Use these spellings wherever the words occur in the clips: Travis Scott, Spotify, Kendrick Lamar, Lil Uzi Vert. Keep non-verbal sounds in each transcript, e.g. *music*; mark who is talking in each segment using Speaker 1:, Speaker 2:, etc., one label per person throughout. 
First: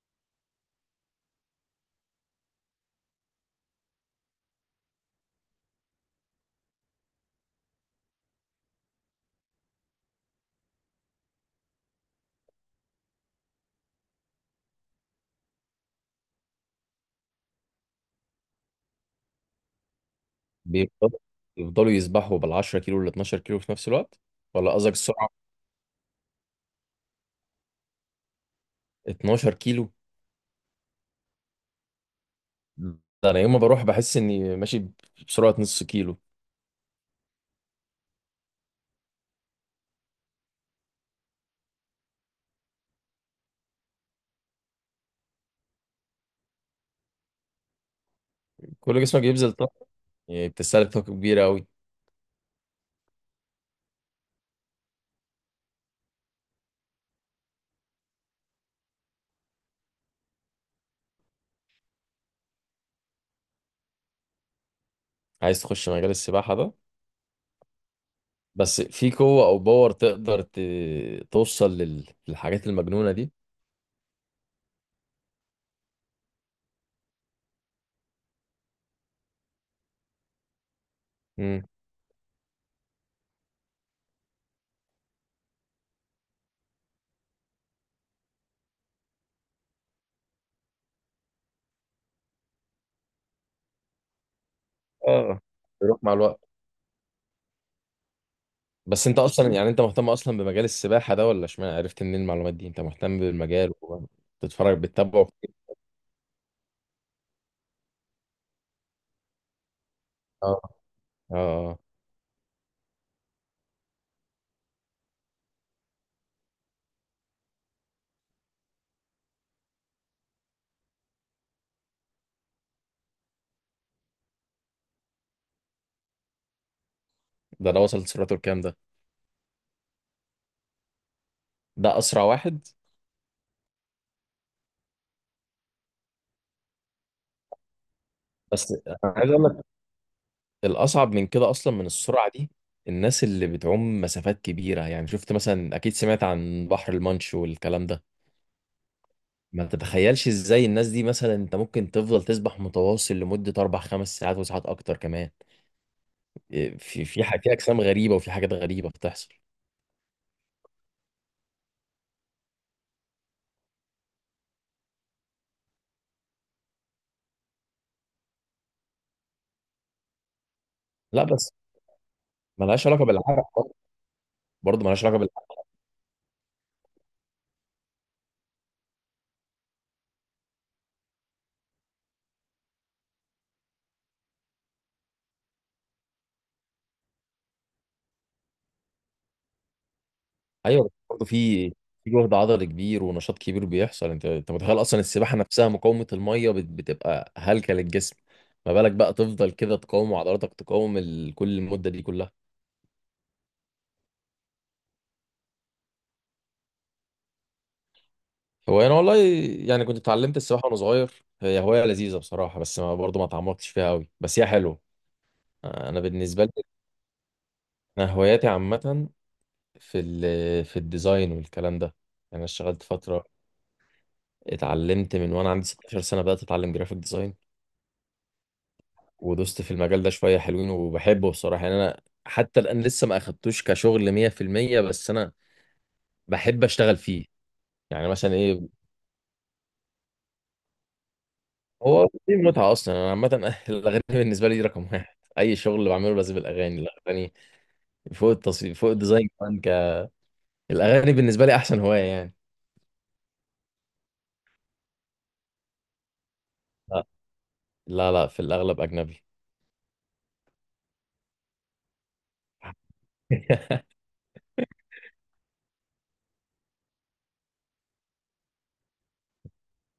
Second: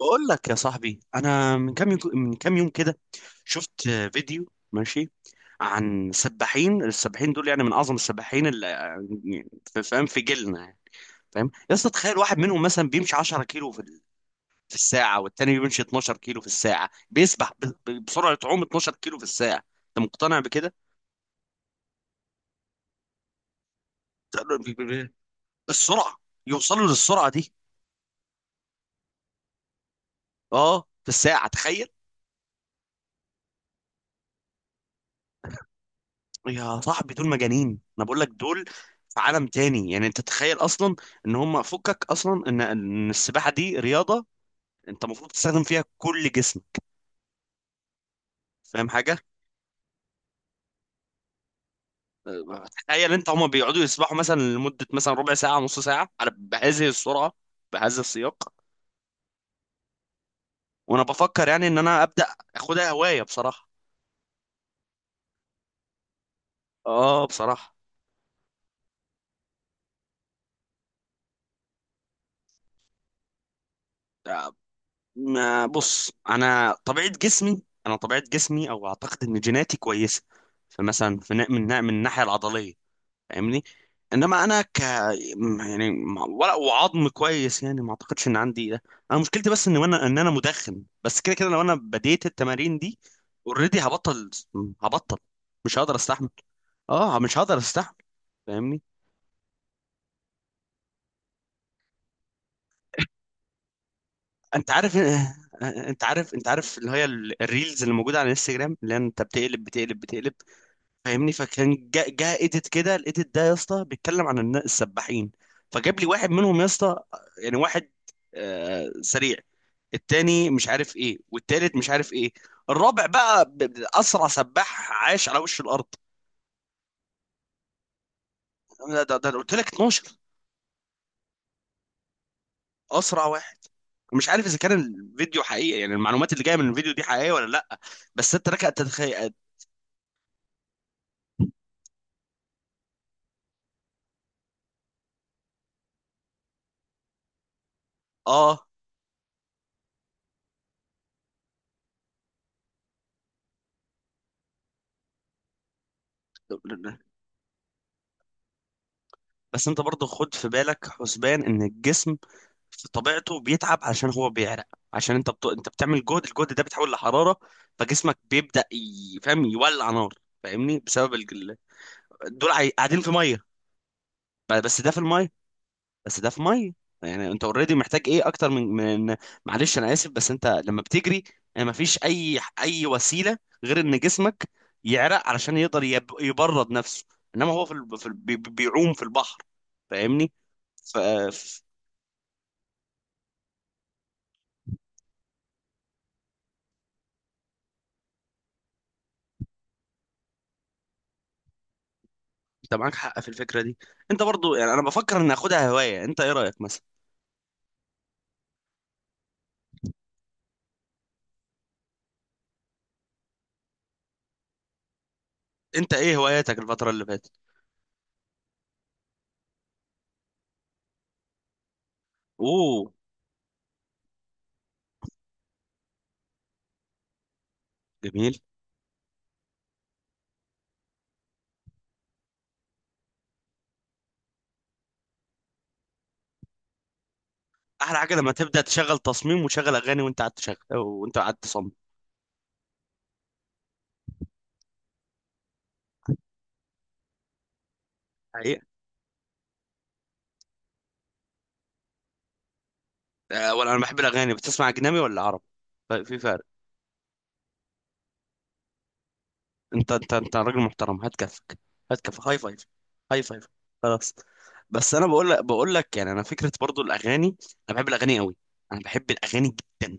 Speaker 1: بقول لك يا صاحبي انا من كام يوم كده شفت فيديو. ماشي. عن السباحين دول، يعني من اعظم السباحين اللي فاهم في جيلنا يعني، فاهم يا اسطى. تخيل واحد منهم مثلا بيمشي 10 كيلو في الساعه، والتاني بيمشي 12 كيلو في الساعه، بيسبح بسرعه عوم 12 كيلو في الساعه. انت مقتنع بكده؟
Speaker 2: بيفضلوا يفضلوا يسبحوا بال 10 كيلو وال 12 كيلو في نفس الوقت، ولا قصدك السرعه؟
Speaker 1: السرعه، يوصلوا للسرعه دي.
Speaker 2: 12 كيلو.
Speaker 1: اه، في الساعه، تخيل.
Speaker 2: ده انا يوم ما بروح بحس اني ماشي بسرعه نص كيلو.
Speaker 1: يا صاحبي دول مجانين، انا بقول لك دول في عالم تاني يعني. انت تخيل اصلا ان هم فكك اصلا ان السباحه دي رياضه، انت المفروض تستخدم فيها كل جسمك، فاهم
Speaker 2: كل
Speaker 1: حاجه؟
Speaker 2: جسمك بيبذل طاقه، يعني بتستهلك طاقه كبيره قوي.
Speaker 1: تخيل انت هم بيقعدوا يسبحوا مثلا لمده مثلا ربع ساعه نص ساعه على بهذه السرعه، بهذا السياق. وانا بفكر يعني ان انا ابدا اخدها هوايه بصراحه.
Speaker 2: عايز تخش مجال السباحه ده؟
Speaker 1: اه بصراحه.
Speaker 2: بس في قوه او باور تقدر ت... توصل لل... للحاجات المجنونه دي؟
Speaker 1: أه، ما- بص، انا طبيعه جسمي او اعتقد ان جيناتي كويسه. فمثلا في نا-
Speaker 2: امم.
Speaker 1: من نا- من الناحيه العضليه، فاهمني. انما انا ك م- يعني م- ولا وعظم كويس، يعني ما اعتقدش ان عندي ده. انا مشكلتي بس ان انا مدخن. بس كده كده لو انا بديت التمارين دي اوريدي هبطل،
Speaker 2: اه،
Speaker 1: مش هقدر
Speaker 2: بيروح مع
Speaker 1: استحمل.
Speaker 2: الوقت.
Speaker 1: اه مش هقدر استحمل، فاهمني.
Speaker 2: بس انت اصلا يعني انت مهتم اصلا بمجال السباحه ده، ولا اشمعنى عرفت منين المعلومات دي؟ انت مهتم بالمجال
Speaker 1: انت
Speaker 2: وبتتفرج
Speaker 1: عارف؟
Speaker 2: بتتابعه كتير؟
Speaker 1: انت عارف اللي هي الريلز اللي موجوده على الانستجرام، اللي هي انت بتقلب بتقلب بتقلب.
Speaker 2: اه.
Speaker 1: فاهمني.
Speaker 2: اه. آه.
Speaker 1: فكان جا ايديت كده، الايديت ده يا اسطى بيتكلم عن السباحين. فجاب لي واحد منهم يا اسطى، يعني واحد سريع، التاني مش عارف ايه، والتالت مش عارف ايه، الرابع بقى اسرع سباح عاش على وش الارض.
Speaker 2: ده وصل لسرعته الكام ده؟
Speaker 1: ده قلت لك 12.
Speaker 2: ده اسرع واحد.
Speaker 1: اسرع واحد. مش عارف اذا كان الفيديو حقيقي، يعني المعلومات اللي جايه من الفيديو دي حقيقيه ولا لا، بس انت لك
Speaker 2: بس
Speaker 1: ان
Speaker 2: انا عايز
Speaker 1: تتخيل.
Speaker 2: اقول لك الاصعب من كده اصلا من السرعه دي الناس اللي بتعوم مسافات كبيره. يعني شفت مثلا، اكيد سمعت عن بحر المانش والكلام ده.
Speaker 1: اه
Speaker 2: ما تتخيلش ازاي الناس دي، مثلا انت ممكن تفضل تسبح متواصل لمده اربع خمس ساعات وساعات اكتر كمان. إيه، في اجسام غريبه وفي حاجات غريبه بتحصل.
Speaker 1: بس انت برضه خد في بالك حسبان ان الجسم في طبيعته بيتعب عشان هو بيعرق، عشان انت انت بتعمل جهد، الجهد ده بيتحول لحراره، فجسمك بيبدا فاهم يولع نار، فاهمني بسبب
Speaker 2: لا بس
Speaker 1: الجل... دول عاي-
Speaker 2: ملهاش
Speaker 1: قاعدين
Speaker 2: علاقه
Speaker 1: في ميه.
Speaker 2: بالعرق برضه.
Speaker 1: بس
Speaker 2: برضه
Speaker 1: ده في
Speaker 2: ملهاش علاقه.
Speaker 1: الميه. بس ده في ميه، يعني انت اوريدي محتاج ايه اكتر من معلش انا اسف، بس انت لما بتجري ما فيش اي وسيله غير ان جسمك يعرق علشان يقدر يبرد نفسه، انما هو بيعوم في البحر، فاهمني.
Speaker 2: ايوه، بس برضه في جهد عضلي كبير ونشاط كبير بيحصل. انت متخيل اصلا السباحه نفسها؟ مقاومه الميه بتبقى هلكه للجسم. ما بالك بقى تفضل كده تقاوم عضلاتك، تقاوم كل المده دي كلها.
Speaker 1: انت معاك حق في الفكره دي. انت برضو يعني انا بفكر ان اخدها هوايه، انت ايه رايك مثلا؟
Speaker 2: هو انا والله يعني كنت اتعلمت السباحه وانا صغير. هي هوايه لذيذه بصراحه، بس ما برضه ما اتعمقتش فيها قوي، بس هي حلوه.
Speaker 1: انت
Speaker 2: انا
Speaker 1: ايه
Speaker 2: بالنسبه
Speaker 1: هواياتك
Speaker 2: لي
Speaker 1: الفتره اللي فاتت؟
Speaker 2: انا هواياتي عامه. في الديزاين والكلام ده يعني. انا اشتغلت
Speaker 1: اوه.
Speaker 2: فتره، اتعلمت من وانا عندي 16 سنه، بدات اتعلم جرافيك ديزاين
Speaker 1: جميل.
Speaker 2: ودوست في المجال ده شوية حلوين، وبحبه بصراحة. يعني أنا حتى الآن لسه ما أخدتوش كشغل 100%، بس أنا بحب أشتغل فيه.
Speaker 1: احلى
Speaker 2: يعني
Speaker 1: حاجه لما
Speaker 2: مثلا
Speaker 1: تبدا
Speaker 2: إيه؟
Speaker 1: تشغل تصميم وتشغل اغاني وانت قاعد تشغل وانت قاعد تصمم،
Speaker 2: هو في متعة أصلا. أنا عامة *laughs* الأغاني بالنسبة لي دي رقم واحد. أي شغل بعمله لازم الأغاني فوق
Speaker 1: حقيقه.
Speaker 2: التصوير، فوق الديزاين كمان الأغاني بالنسبة لي أحسن هواية يعني.
Speaker 1: أه، ولا انا بحب الاغاني. بتسمع اجنبي ولا عربي؟ في فرق.
Speaker 2: لا، لا، لا، في الأغلب أجنبي.
Speaker 1: انت راجل محترم، هات كفك، هات كفك، هاي فايف، هاي فايف.
Speaker 2: *laughs*
Speaker 1: خلاص. بس انا بقول لك يعني انا فكره برضو الاغاني، انا بحب الاغاني قوي، انا بحب الاغاني جدا.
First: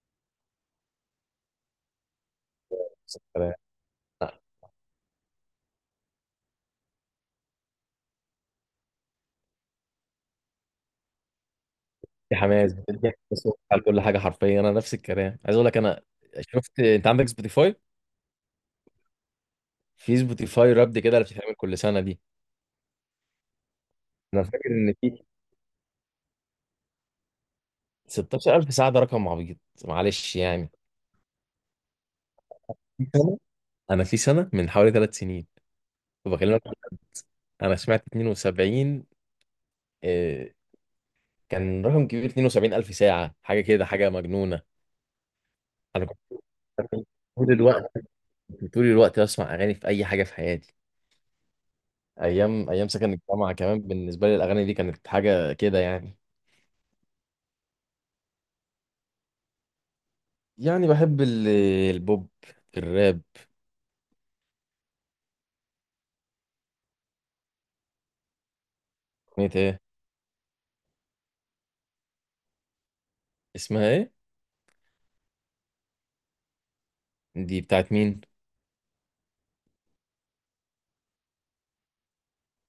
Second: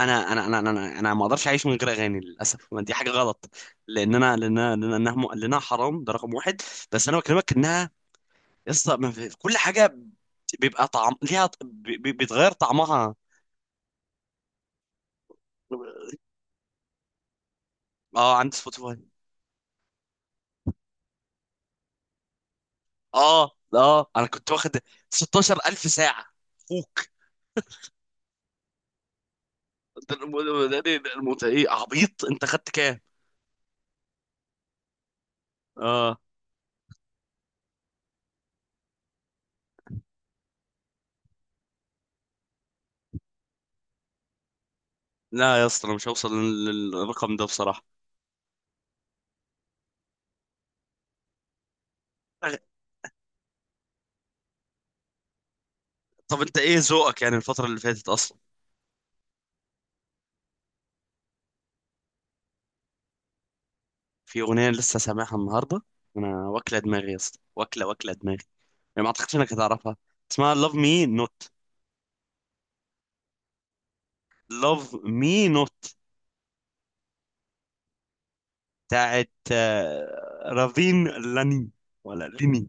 Speaker 1: انا ما اقدرش اعيش من غير اغاني للاسف، دي حاجه
Speaker 2: نفس
Speaker 1: غلط.
Speaker 2: الكلام.
Speaker 1: لان انا
Speaker 2: لا،
Speaker 1: لان أنا- لان انها م- لانها حرام، ده رقم واحد. بس انا بكلمك انها يسطا ما في- كل حاجه بيبقى طعم ليها ط- بي- بي-
Speaker 2: في
Speaker 1: بيتغير
Speaker 2: حماس بتدي
Speaker 1: طعمها.
Speaker 2: على كل حاجة. حرفيا أنا نفس الكلام عايز أقول لك. أنا شفت أنت عندك سبوتيفاي.
Speaker 1: اه عندي سبوتيفاي.
Speaker 2: في سبوتيفاي رابد كده اللي بتتعمل كل سنه دي.
Speaker 1: اه انا
Speaker 2: انا
Speaker 1: كنت واخد
Speaker 2: فاكر ان في
Speaker 1: 16000 ساعه فوك.
Speaker 2: 16000 ساعه. ده رقم عبيط،
Speaker 1: ده
Speaker 2: معلش يعني.
Speaker 1: ايه عبيط، انت خدت كام؟
Speaker 2: في سنة؟ انا في سنه من حوالي ثلاث سنين.
Speaker 1: اه.
Speaker 2: وبكلمك، انا سمعت 72. آه، كان رقم كبير. 72000 ساعه. حاجه كده، حاجه مجنونه.
Speaker 1: لا يا اسطى انا
Speaker 2: انا
Speaker 1: مش
Speaker 2: كنت
Speaker 1: هوصل للرقم ده
Speaker 2: طول
Speaker 1: بصراحه.
Speaker 2: الوقت، طول الوقت بسمع اغاني في اي حاجه في حياتي. ايام ايام سكن الجامعه كمان بالنسبه لي الاغاني دي كانت حاجه كده يعني.
Speaker 1: طب انت ايه ذوقك يعني الفتره اللي فاتت اصلا؟
Speaker 2: يعني بحب البوب الراب.
Speaker 1: في اغنيه لسه سامعها النهارده، انا واكله دماغي يا اسطى، واكله دماغي، يعني ما اعتقدش
Speaker 2: اغنيه
Speaker 1: انك
Speaker 2: ايه؟
Speaker 1: هتعرفها. اسمها Love Me Not.
Speaker 2: اسمها ايه؟
Speaker 1: Love Me Not.
Speaker 2: دي بتاعت مين؟
Speaker 1: بتاعت رافين لاني، ولا ليني.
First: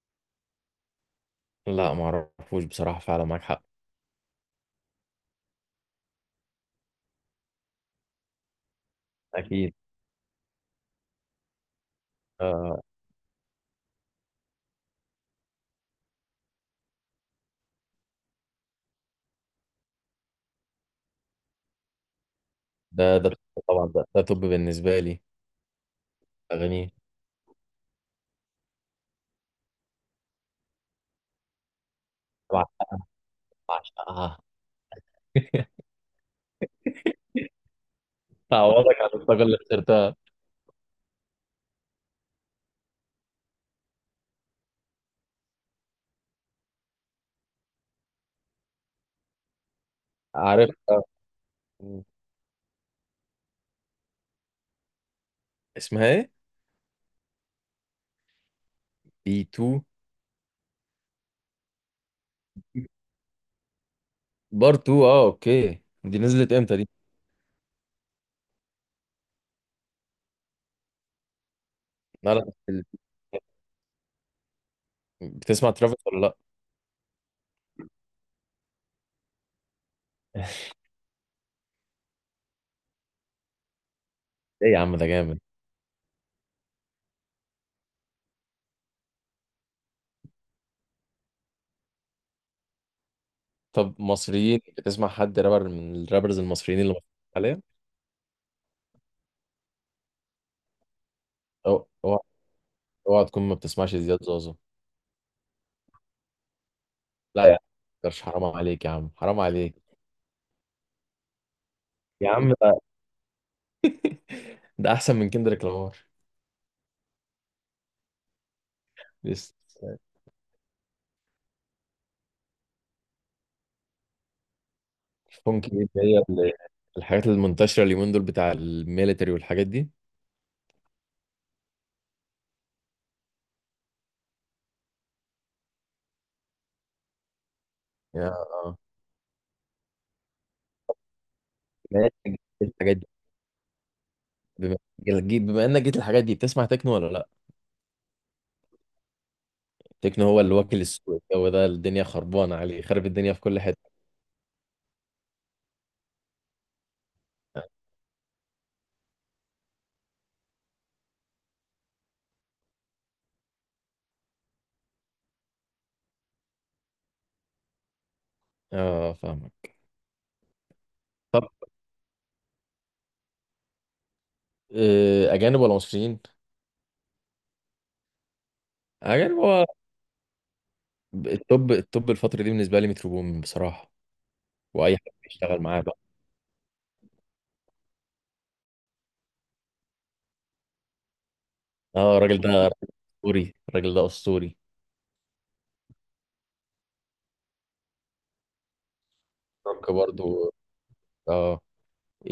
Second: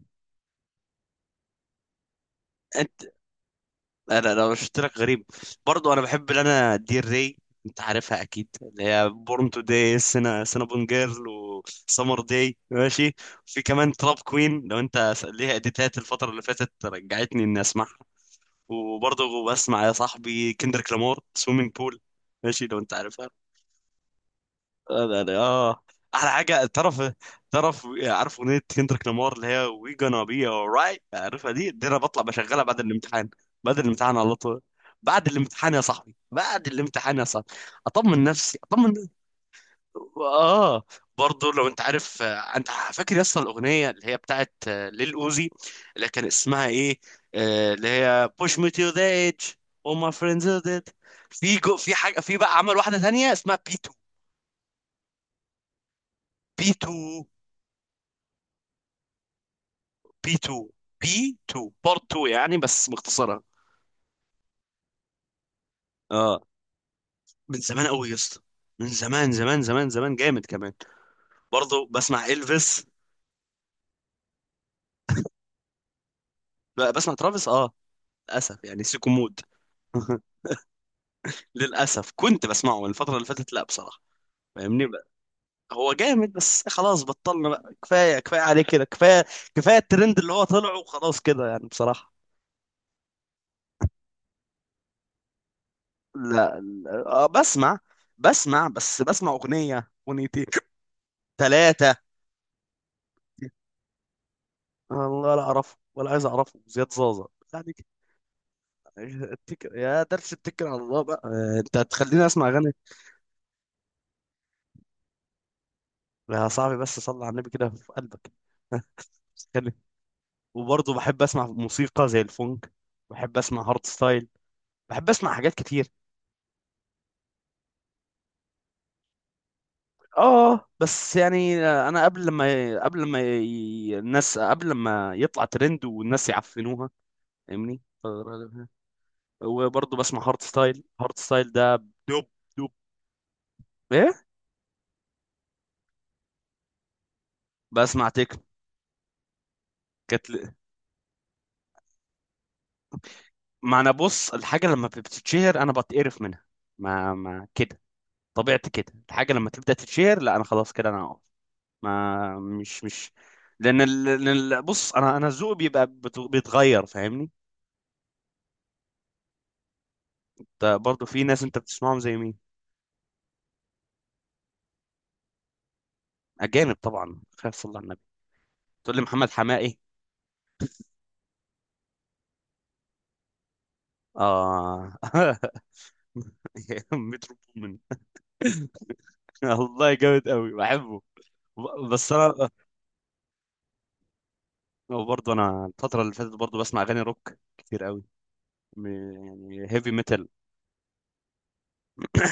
Speaker 2: لا ما اعرفوش بصراحة.
Speaker 1: انت
Speaker 2: فعلا معاك حق.
Speaker 1: انا لو شفت لك غريب، برضو انا بحب انا دير ري. انت عارفها اكيد، اللي هي بورن تو
Speaker 2: اكيد.
Speaker 1: داي، سنابون جيرل، وسمر داي،
Speaker 2: آه.
Speaker 1: ماشي. في كمان تراب كوين، لو انت ليها اديتات الفتره اللي فاتت رجعتني اني اسمعها. وبرضه بسمع يا صاحبي كندريك لامار، سويمنج بول، ماشي لو انت
Speaker 2: ده
Speaker 1: عارفها.
Speaker 2: ده طبعا. ده طب بالنسبة لي
Speaker 1: اه. احلى حاجه،
Speaker 2: اغاني.
Speaker 1: تعرف عارف اغنيه كندريك لامار اللي هي وي gonna be alright، عارفها؟ دي انا بطلع بشغلها
Speaker 2: طبعا
Speaker 1: بعد الامتحان، بعد الامتحان على
Speaker 2: بعشقها.
Speaker 1: طول، بعد الامتحان
Speaker 2: *laughs*
Speaker 1: يا صاحبي، بعد الامتحان يا صاحبي، اطمن نفسي اطمن.
Speaker 2: تعوضك عن الطاقة اللي خسرتها.
Speaker 1: اه. برضه لو انت عارف، انت فاكر يا اسطى الاغنيه اللي هي بتاعت ليل اوزي، اللي كان اسمها ايه، اللي هي push me to the edge، all my friends are
Speaker 2: عارف؟
Speaker 1: dead.
Speaker 2: آه،
Speaker 1: في جو، في حاجه، في بقى عمل واحده تانية اسمها بي 2.
Speaker 2: اسمها ايه؟
Speaker 1: بي 2.
Speaker 2: بي 2.
Speaker 1: بي 2. بي 2 بارت 2 يعني، بس مختصرها.
Speaker 2: بار 2. اه اوكي، دي
Speaker 1: اه.
Speaker 2: نزلت امتى دي؟
Speaker 1: من زمان قوي يا اسطى، من زمان زمان زمان زمان، جامد كمان. برضه بسمع
Speaker 2: لا، لا، بتسمع ترافيس ولا لا؟
Speaker 1: بسمع ترافيس، اه. للاسف يعني سيكو مود. *laughs* للاسف كنت بسمعه من الفتره اللي فاتت، لا بصراحه،
Speaker 2: *laughs* ايه يا
Speaker 1: فاهمني
Speaker 2: عم ده
Speaker 1: بقى.
Speaker 2: جامد.
Speaker 1: هو جامد بس خلاص بطلنا بقى، كفايه، كفايه عليه كده، كفايه، كفايه الترند اللي هو طلعه وخلاص كده يعني بصراحه.
Speaker 2: طب مصريين، بتسمع حد رابر من الرابرز
Speaker 1: لا,
Speaker 2: المصريين اللي
Speaker 1: لا.
Speaker 2: مصريين حاليا؟
Speaker 1: بسمع بس بسمع اغنيه، اغنيتين، ثلاثه.
Speaker 2: اوعى اوعى تكون ما بتسمعش زياد زوزو.
Speaker 1: والله لا اعرفه ولا عايز اعرفه زياد زازا،
Speaker 2: لا يا عم،
Speaker 1: يعني كده.
Speaker 2: متقدرش، حرام عليك يا عم، حرام
Speaker 1: اتكل
Speaker 2: عليك.
Speaker 1: يا درس، اتكل على الله بقى. انت هتخليني
Speaker 2: يا
Speaker 1: اسمع
Speaker 2: عم،
Speaker 1: اغاني.
Speaker 2: ده احسن من كندريك لامار.
Speaker 1: يا صاحبي بس صلي على النبي كده في قلبك. *laughs* خلي
Speaker 2: لسه.
Speaker 1: وبرضه بحب اسمع موسيقى زي الفونك، بحب اسمع هارد ستايل، بحب اسمع حاجات
Speaker 2: فونكي دي
Speaker 1: كتير.
Speaker 2: اللي هي الحاجات المنتشره اليومين دول، بتاع الميليتري والحاجات دي.
Speaker 1: اه بس يعني، انا قبل ما قبل ما ي- الناس قبل ما يطلع ترند والناس يعفنوها، فاهمني.
Speaker 2: يا آه.
Speaker 1: وبرضه بسمع هارت ستايل، هارت ستايل ده
Speaker 2: بما
Speaker 1: دوب،
Speaker 2: إنك جيت
Speaker 1: دوب
Speaker 2: الحاجات دي،
Speaker 1: ايه؟
Speaker 2: بما بما انك جيت الحاجات دي، بتسمع تكنو ولا لا؟
Speaker 1: بسمع تكنو.
Speaker 2: تكنو
Speaker 1: كانت
Speaker 2: هو
Speaker 1: ل-
Speaker 2: اللي واكل السوق. هو ده، الدنيا خربانه عليه، خرب الدنيا في كل
Speaker 1: ما انا
Speaker 2: حته.
Speaker 1: بص، الحاجه لما بتتشهر انا بتقرف منها، ما كده. طبيعتي كده، الحاجه لما تبدا تتشهر لا انا خلاص كده، انا هقف. ما مش مش لان ال... لأن ال- بص انا ذوقي بيبقى بيتغير، فاهمني.
Speaker 2: اه فاهمك.
Speaker 1: برضه في ناس
Speaker 2: طب
Speaker 1: انت بتسمعهم زي مين؟
Speaker 2: آه، اجانب ولا مصريين؟
Speaker 1: اجانب طبعا، خير صلى على النبي، تقول لي محمد
Speaker 2: اجانب. هو
Speaker 1: حماقي؟
Speaker 2: التوب التوب الفتره دي بالنسبه لي مترو بومين بصراحه،
Speaker 1: اه.
Speaker 2: واي حد
Speaker 1: *laughs*
Speaker 2: بيشتغل معاه بقى.
Speaker 1: مترو بومن. *laughs* والله جامد قوي بحبه. بس
Speaker 2: اه الراجل
Speaker 1: انا
Speaker 2: ده اسطوري، الراجل ده اسطوري.
Speaker 1: برضه انا الفتره اللي فاتت برضه بسمع اغاني روك كتير قوي، م- يعني هيفي
Speaker 2: روك
Speaker 1: ميتال.
Speaker 2: برضه. آه.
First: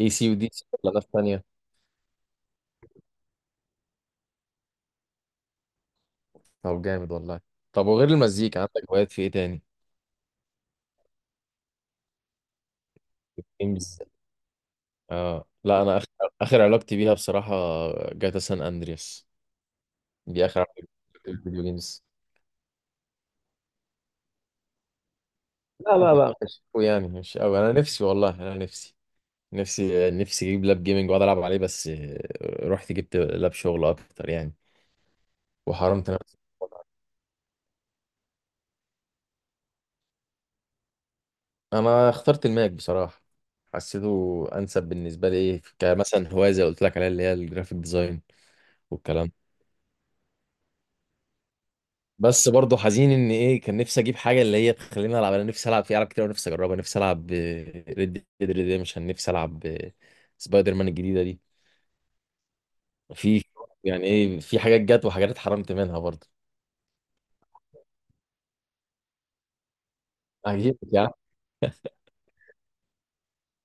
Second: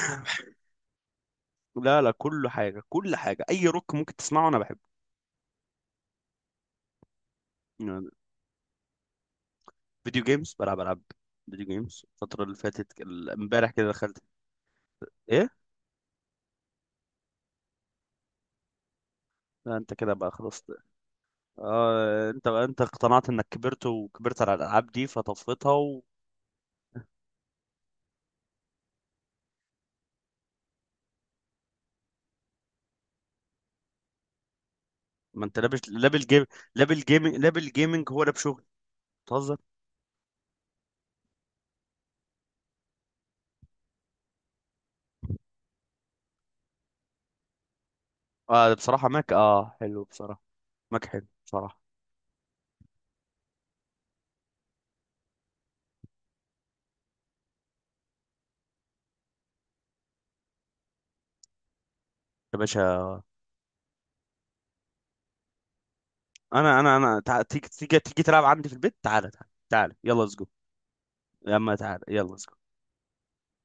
Speaker 2: اي سي ودي سي ولا ناس تانية؟
Speaker 1: لا لا، كل حاجه، كل حاجه اي روك ممكن تسمعه انا بحبه.
Speaker 2: طب جامد والله. طب وغير
Speaker 1: يعني
Speaker 2: المزيكا عندك هوايات في ايه تاني؟
Speaker 1: فيديو جيمز، بلعب العاب فيديو جيمز الفتره اللي فاتت امبارح كده
Speaker 2: جيمز.
Speaker 1: دخلت،
Speaker 2: اه
Speaker 1: ايه؟
Speaker 2: لا، انا اخر اخر علاقتي بيها بصراحة جاتا سان اندرياس.
Speaker 1: لا انت كده بقى
Speaker 2: دي اخر
Speaker 1: خلاص.
Speaker 2: علاقتي بيها في الفيديو جيمز.
Speaker 1: اه. انت اقتنعت انك كبرت وكبرت على الالعاب دي
Speaker 2: لا
Speaker 1: فطفيتها.
Speaker 2: لا لا مش أوي يعني، مش قوي. انا نفسي والله، انا نفسي نفسي نفسي اجيب لاب جيمنج واقعد العب عليه، بس آه، رحت جبت لاب شغل اكتر يعني.
Speaker 1: ما انت لابس
Speaker 2: وحرمت
Speaker 1: لابل
Speaker 2: نفسي.
Speaker 1: جيم. لابل جيمنج هو لاب شغل؟ بتهزر.
Speaker 2: انا اخترت الماك بصراحة، حسيته انسب بالنسبة لي. إيه، كمثلا هواية زي اللي قلت لك عليها اللي هي الجرافيك ديزاين
Speaker 1: اه بصراحه
Speaker 2: والكلام.
Speaker 1: ماك، اه حلو بصراحه، ماك حلو بصراحه.
Speaker 2: بس برضه حزين ان ايه كان نفسي اجيب حاجه اللي هي تخليني العب. انا نفسي العب في العاب كتير ونفسي اجربها. نفسي العب ريد ديد ريديمشن، نفسي العب سبايدر مان الجديده دي.
Speaker 1: يا باشا.
Speaker 2: في، يعني ايه في حاجات جت وحاجات اتحرمت منها برضه.
Speaker 1: تيجي تيجي تيجي تلعب عندي في البيت، تعالى تعالى تعالى، يلا ليتس جو.
Speaker 2: هجيبك يا عم.
Speaker 1: يا عم تعالى يلا let's